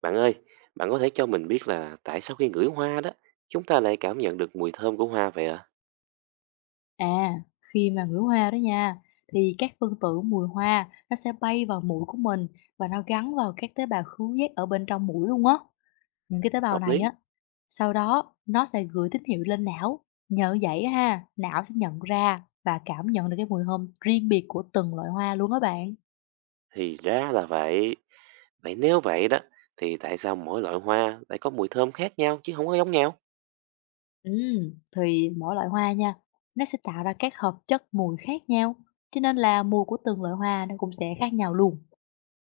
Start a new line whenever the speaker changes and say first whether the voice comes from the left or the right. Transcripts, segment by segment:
right: Bạn ơi, bạn có thể cho mình biết là tại sao khi ngửi hoa đó, chúng ta lại cảm nhận được mùi thơm của hoa vậy ạ?
left: À, khi mà ngửi hoa đó nha, thì các phân tử mùi hoa nó sẽ bay vào mũi của mình và nó gắn vào các tế bào khứu giác ở bên trong mũi luôn á. Những cái tế bào
right: Hợp
left: này
right: lý.
left: á, sau đó nó sẽ gửi tín hiệu lên não. Nhờ vậy á ha, não sẽ nhận ra và cảm nhận được cái mùi hương riêng biệt của từng loại hoa luôn á bạn.
right: Thì ra là vậy. Vậy nếu vậy đó, thì tại sao mỗi loại hoa lại có mùi thơm khác nhau chứ không có giống nhau?
left: Ừ, thì mỗi loại hoa nha, nó sẽ tạo ra các hợp chất mùi khác nhau. Cho nên là mùi của từng loại hoa nó cũng sẽ khác nhau luôn.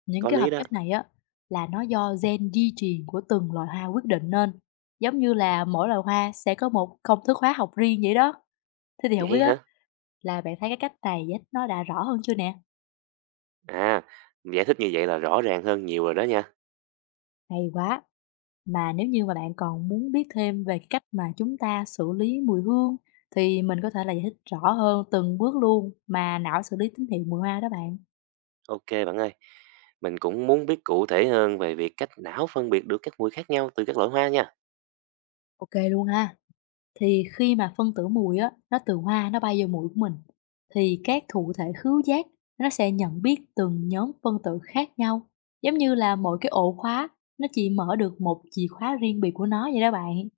left: Những
right: Có
left: cái
right: lý
left: hợp
right: đó.
left: chất này á là nó do gen di truyền của từng loài hoa quyết định nên, giống như là mỗi loài hoa sẽ có một công thức hóa học riêng vậy đó. Thế thì không biết
right: Vậy
left: á,
right: hả?
left: là bạn thấy cái cách này á, nó đã rõ hơn chưa nè?
right: À, giải thích như vậy là rõ ràng hơn nhiều rồi đó nha.
left: Hay quá. Mà nếu như mà bạn còn muốn biết thêm về cái cách mà chúng ta xử lý mùi hương, thì mình có thể là giải thích rõ hơn từng bước luôn mà não xử lý tín hiệu mùi hoa đó bạn.
right: Ok bạn ơi, mình cũng muốn biết cụ thể hơn về việc cách não phân biệt được các mùi khác nhau từ các loại hoa nha.
left: Ok luôn ha. Thì khi mà phân tử mùi á, nó từ hoa nó bay vô mũi của mình, thì các thụ thể khứu giác nó sẽ nhận biết từng nhóm phân tử khác nhau. Giống như là mỗi cái ổ khóa nó chỉ mở được một chìa khóa riêng biệt của nó vậy đó bạn.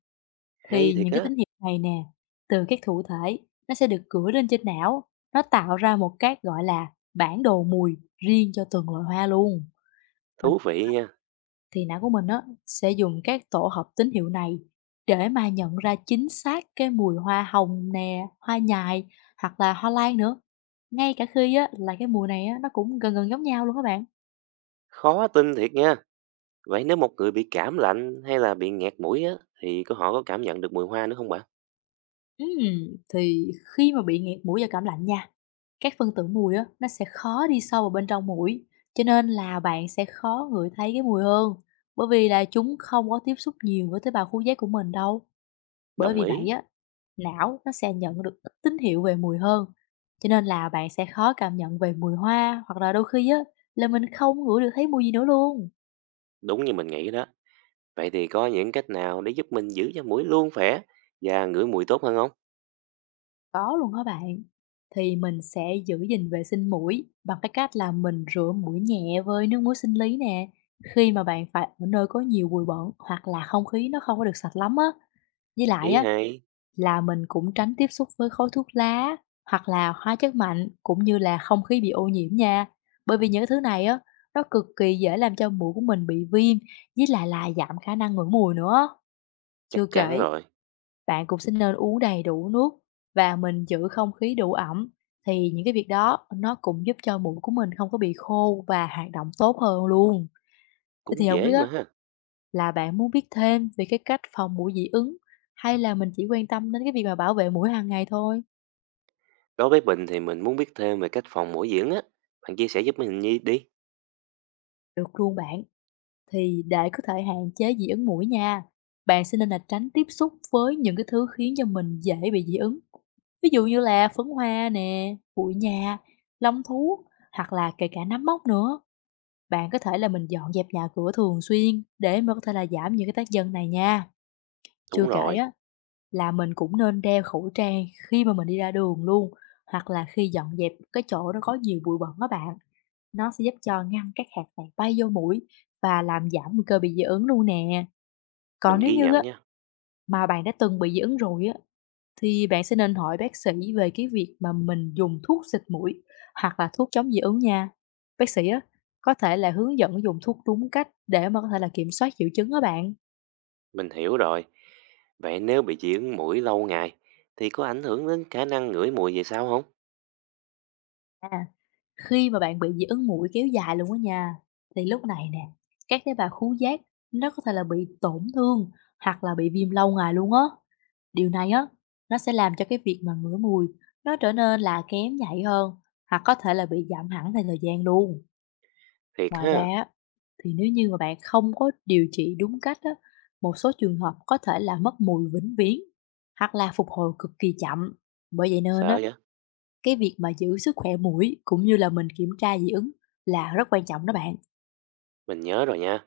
right: Hay
left: Thì
right: thiệt
left: những cái
right: á,
left: tín hiệu này nè, từ các thụ thể nó sẽ được gửi lên trên não, nó tạo ra một cái gọi là bản đồ mùi riêng cho từng loại hoa luôn. Và
right: thú vị nha.
left: thì não của mình á sẽ dùng các tổ hợp tín hiệu này để mà nhận ra chính xác cái mùi hoa hồng nè, hoa nhài hoặc là hoa lan nữa. Ngay cả khi á là cái mùi này á nó cũng gần gần giống nhau luôn các bạn.
right: Khó tin thiệt nha. Vậy nếu một người bị cảm lạnh hay là bị nghẹt mũi á, thì họ có cảm nhận được mùi hoa nữa không bạn?
left: Thì khi mà bị nghẹt mũi do cảm lạnh nha, các phân tử mùi á nó sẽ khó đi sâu vào bên trong mũi, cho nên là bạn sẽ khó ngửi thấy cái mùi hơn, bởi vì là chúng không có tiếp xúc nhiều với tế bào khứu giác của mình đâu. Bởi
right: Đồng
left: vì
right: ý,
left: vậy á, não nó sẽ nhận được ít tín hiệu về mùi hơn, cho nên là bạn sẽ khó cảm nhận về mùi hoa hoặc là đôi khi á là mình không ngửi được thấy mùi gì nữa luôn.
right: đúng như mình nghĩ đó. Vậy thì có những cách nào để giúp mình giữ cho mũi luôn khỏe và ngửi mùi tốt hơn không?
left: Có luôn hả bạn? Thì mình sẽ giữ gìn vệ sinh mũi bằng cái cách là mình rửa mũi nhẹ với nước muối sinh lý nè. Khi mà bạn phải ở nơi có nhiều bụi bẩn hoặc là không khí nó không có được sạch lắm á. Với lại
right: Ý
left: á,
right: hay,
left: là mình cũng tránh tiếp xúc với khói thuốc lá hoặc là hóa chất mạnh cũng như là không khí bị ô nhiễm nha. Bởi vì những cái thứ này á, nó cực kỳ dễ làm cho mũi của mình bị viêm với lại là giảm khả năng ngửi mùi nữa.
right: chắc
left: Chưa
right: chắn
left: kể,
right: rồi,
left: bạn cũng sẽ nên uống đầy đủ nước và mình giữ không khí đủ ẩm, thì những cái việc đó nó cũng giúp cho mũi của mình không có bị khô và hoạt động tốt hơn luôn. Thế thì
right: cũng
left: không biết
right: dễ
left: á,
right: mà ha.
left: là bạn muốn biết thêm về cái cách phòng mũi dị ứng hay là mình chỉ quan tâm đến cái việc mà bảo vệ mũi hàng ngày thôi?
right: Đối với mình thì mình muốn biết thêm về cách phòng mũi dưỡng á. Bạn chia sẻ giúp mình nhi đi.
left: Được luôn bạn. Thì để có thể hạn chế dị ứng mũi nha, bạn sẽ nên là tránh tiếp xúc với những cái thứ khiến cho mình dễ bị dị ứng. Ví dụ như là phấn hoa nè, bụi nhà, lông thú hoặc là kể cả nấm mốc nữa. Bạn có thể là mình dọn dẹp nhà cửa thường xuyên để mà có thể là giảm những cái tác nhân này nha. Chưa
right: Đúng
left: kể
right: rồi,
left: á, là mình cũng nên đeo khẩu trang khi mà mình đi ra đường luôn, hoặc là khi dọn dẹp cái chỗ nó có nhiều bụi bẩn á bạn. Nó sẽ giúp cho ngăn các hạt này bay vô mũi và làm giảm nguy cơ bị dị ứng luôn nè.
right: mình
left: Còn nếu
right: ghi
left: như
right: nhận
left: á,
right: nha.
left: mà bạn đã từng bị dị ứng rồi á, thì bạn sẽ nên hỏi bác sĩ về cái việc mà mình dùng thuốc xịt mũi hoặc là thuốc chống dị ứng nha. Bác sĩ á, có thể là hướng dẫn dùng thuốc đúng cách để mà có thể là kiểm soát triệu chứng đó bạn.
right: Mình hiểu rồi. Vậy nếu bị dị ứng mũi lâu ngày thì có ảnh hưởng đến khả năng ngửi mùi về sau không?
left: À. Khi mà bạn bị dị ứng muỗi kéo dài luôn á nha, thì lúc này nè, các tế bào khứu giác nó có thể là bị tổn thương hoặc là bị viêm lâu ngày luôn á. Điều này á, nó sẽ làm cho cái việc mà ngửi mùi nó trở nên là kém nhạy hơn hoặc có thể là bị giảm hẳn theo thời gian luôn.
right: Thiệt
left: Ngoài ra
right: ha,
left: á, thì nếu như mà bạn không có điều trị đúng cách á, một số trường hợp có thể là mất mùi vĩnh viễn hoặc là phục hồi cực kỳ chậm. Bởi vậy nên
right: sợ
left: á,
right: vậy?
left: cái việc mà giữ sức khỏe mũi cũng như là mình kiểm tra dị ứng là rất quan trọng đó bạn.
right: Mình nhớ rồi nha.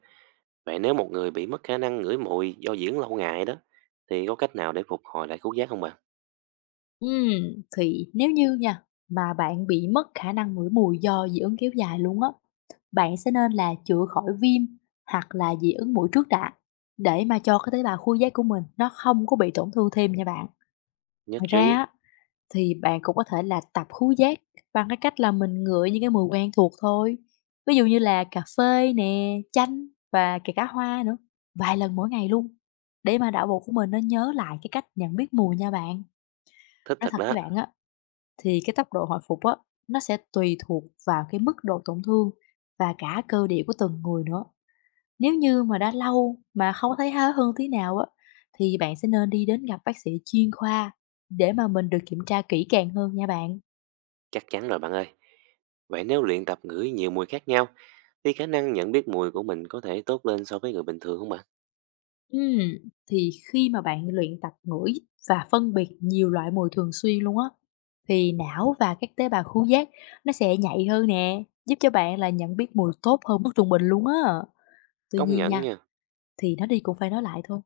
right: Vậy nếu một người bị mất khả năng ngửi mùi do dưỡng lâu ngày đó, thì có cách nào để phục hồi lại khứu giác không bạn?
left: Thì nếu như nha, mà bạn bị mất khả năng ngửi mùi do dị ứng kéo dài luôn á, bạn sẽ nên là chữa khỏi viêm hoặc là dị ứng mũi trước đã để mà cho cái tế bào khuôn giác của mình nó không có bị tổn thương thêm nha bạn.
right: Nhất
left: Ngoài ra
right: trí,
left: á, thì bạn cũng có thể là tập khứu giác bằng cái cách là mình ngửi những cái mùi quen thuộc thôi. Ví dụ như là cà phê nè, chanh và kể cả hoa nữa, vài lần mỗi ngày luôn. Để mà não bộ của mình nó nhớ lại cái cách nhận biết mùi nha bạn.
right: thích
left: Nói
right: thật
left: thật
right: đó,
left: với bạn á, thì cái tốc độ hồi phục á, nó sẽ tùy thuộc vào cái mức độ tổn thương và cả cơ địa của từng người nữa. Nếu như mà đã lâu mà không thấy há hơn tí nào á, thì bạn sẽ nên đi đến gặp bác sĩ chuyên khoa để mà mình được kiểm tra kỹ càng hơn nha bạn.
right: chắc chắn rồi bạn ơi. Vậy nếu luyện tập ngửi nhiều mùi khác nhau, thì khả năng nhận biết mùi của mình có thể tốt lên so với người bình thường không bạn?
left: Ừm, thì khi mà bạn luyện tập ngửi và phân biệt nhiều loại mùi thường xuyên luôn á, thì não và các tế bào khứu giác nó sẽ nhạy hơn nè, giúp cho bạn là nhận biết mùi tốt hơn mức trung bình luôn á. Tuy
right: Công
left: nhiên
right: nhận
left: nha,
right: nha,
left: thì nó đi cũng phải nói lại thôi.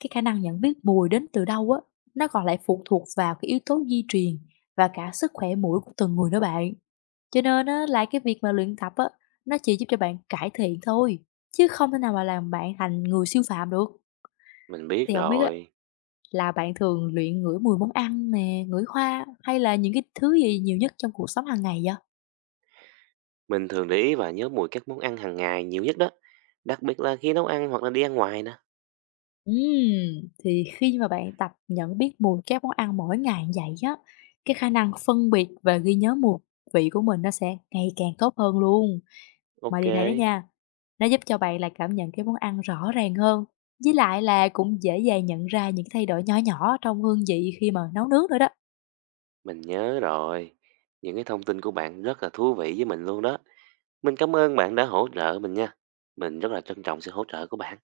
left: Cái khả năng nhận biết mùi đến từ đâu á, nó còn lại phụ thuộc vào cái yếu tố di truyền và cả sức khỏe mũi của từng người nữa bạn. Cho nên á, là cái việc mà luyện tập á, nó chỉ giúp cho bạn cải thiện thôi, chứ không thể nào mà làm bạn thành người siêu phàm được.
right: mình biết
left: Thì không biết á,
right: rồi.
left: là bạn thường luyện ngửi mùi món ăn nè, ngửi hoa hay là những cái thứ gì nhiều nhất trong cuộc sống hàng ngày vậy?
right: Mình thường để ý và nhớ mùi các món ăn hàng ngày nhiều nhất đó. Đặc biệt là khi nấu ăn hoặc là đi ăn ngoài nè.
left: Thì khi mà bạn tập nhận biết mùi các món ăn mỗi ngày như vậy á, cái khả năng phân biệt và ghi nhớ mùi vị của mình nó sẽ ngày càng tốt hơn luôn. Mà
right: Ok,
left: điều này đó nha, nó giúp cho bạn là cảm nhận cái món ăn rõ ràng hơn. Với lại là cũng dễ dàng nhận ra những thay đổi nhỏ nhỏ trong hương vị khi mà nấu nướng nữa đó.
right: mình nhớ rồi. Những cái thông tin của bạn rất là thú vị với mình luôn đó. Mình cảm ơn bạn đã hỗ trợ mình nha. Mình rất là trân trọng sự hỗ trợ của bạn.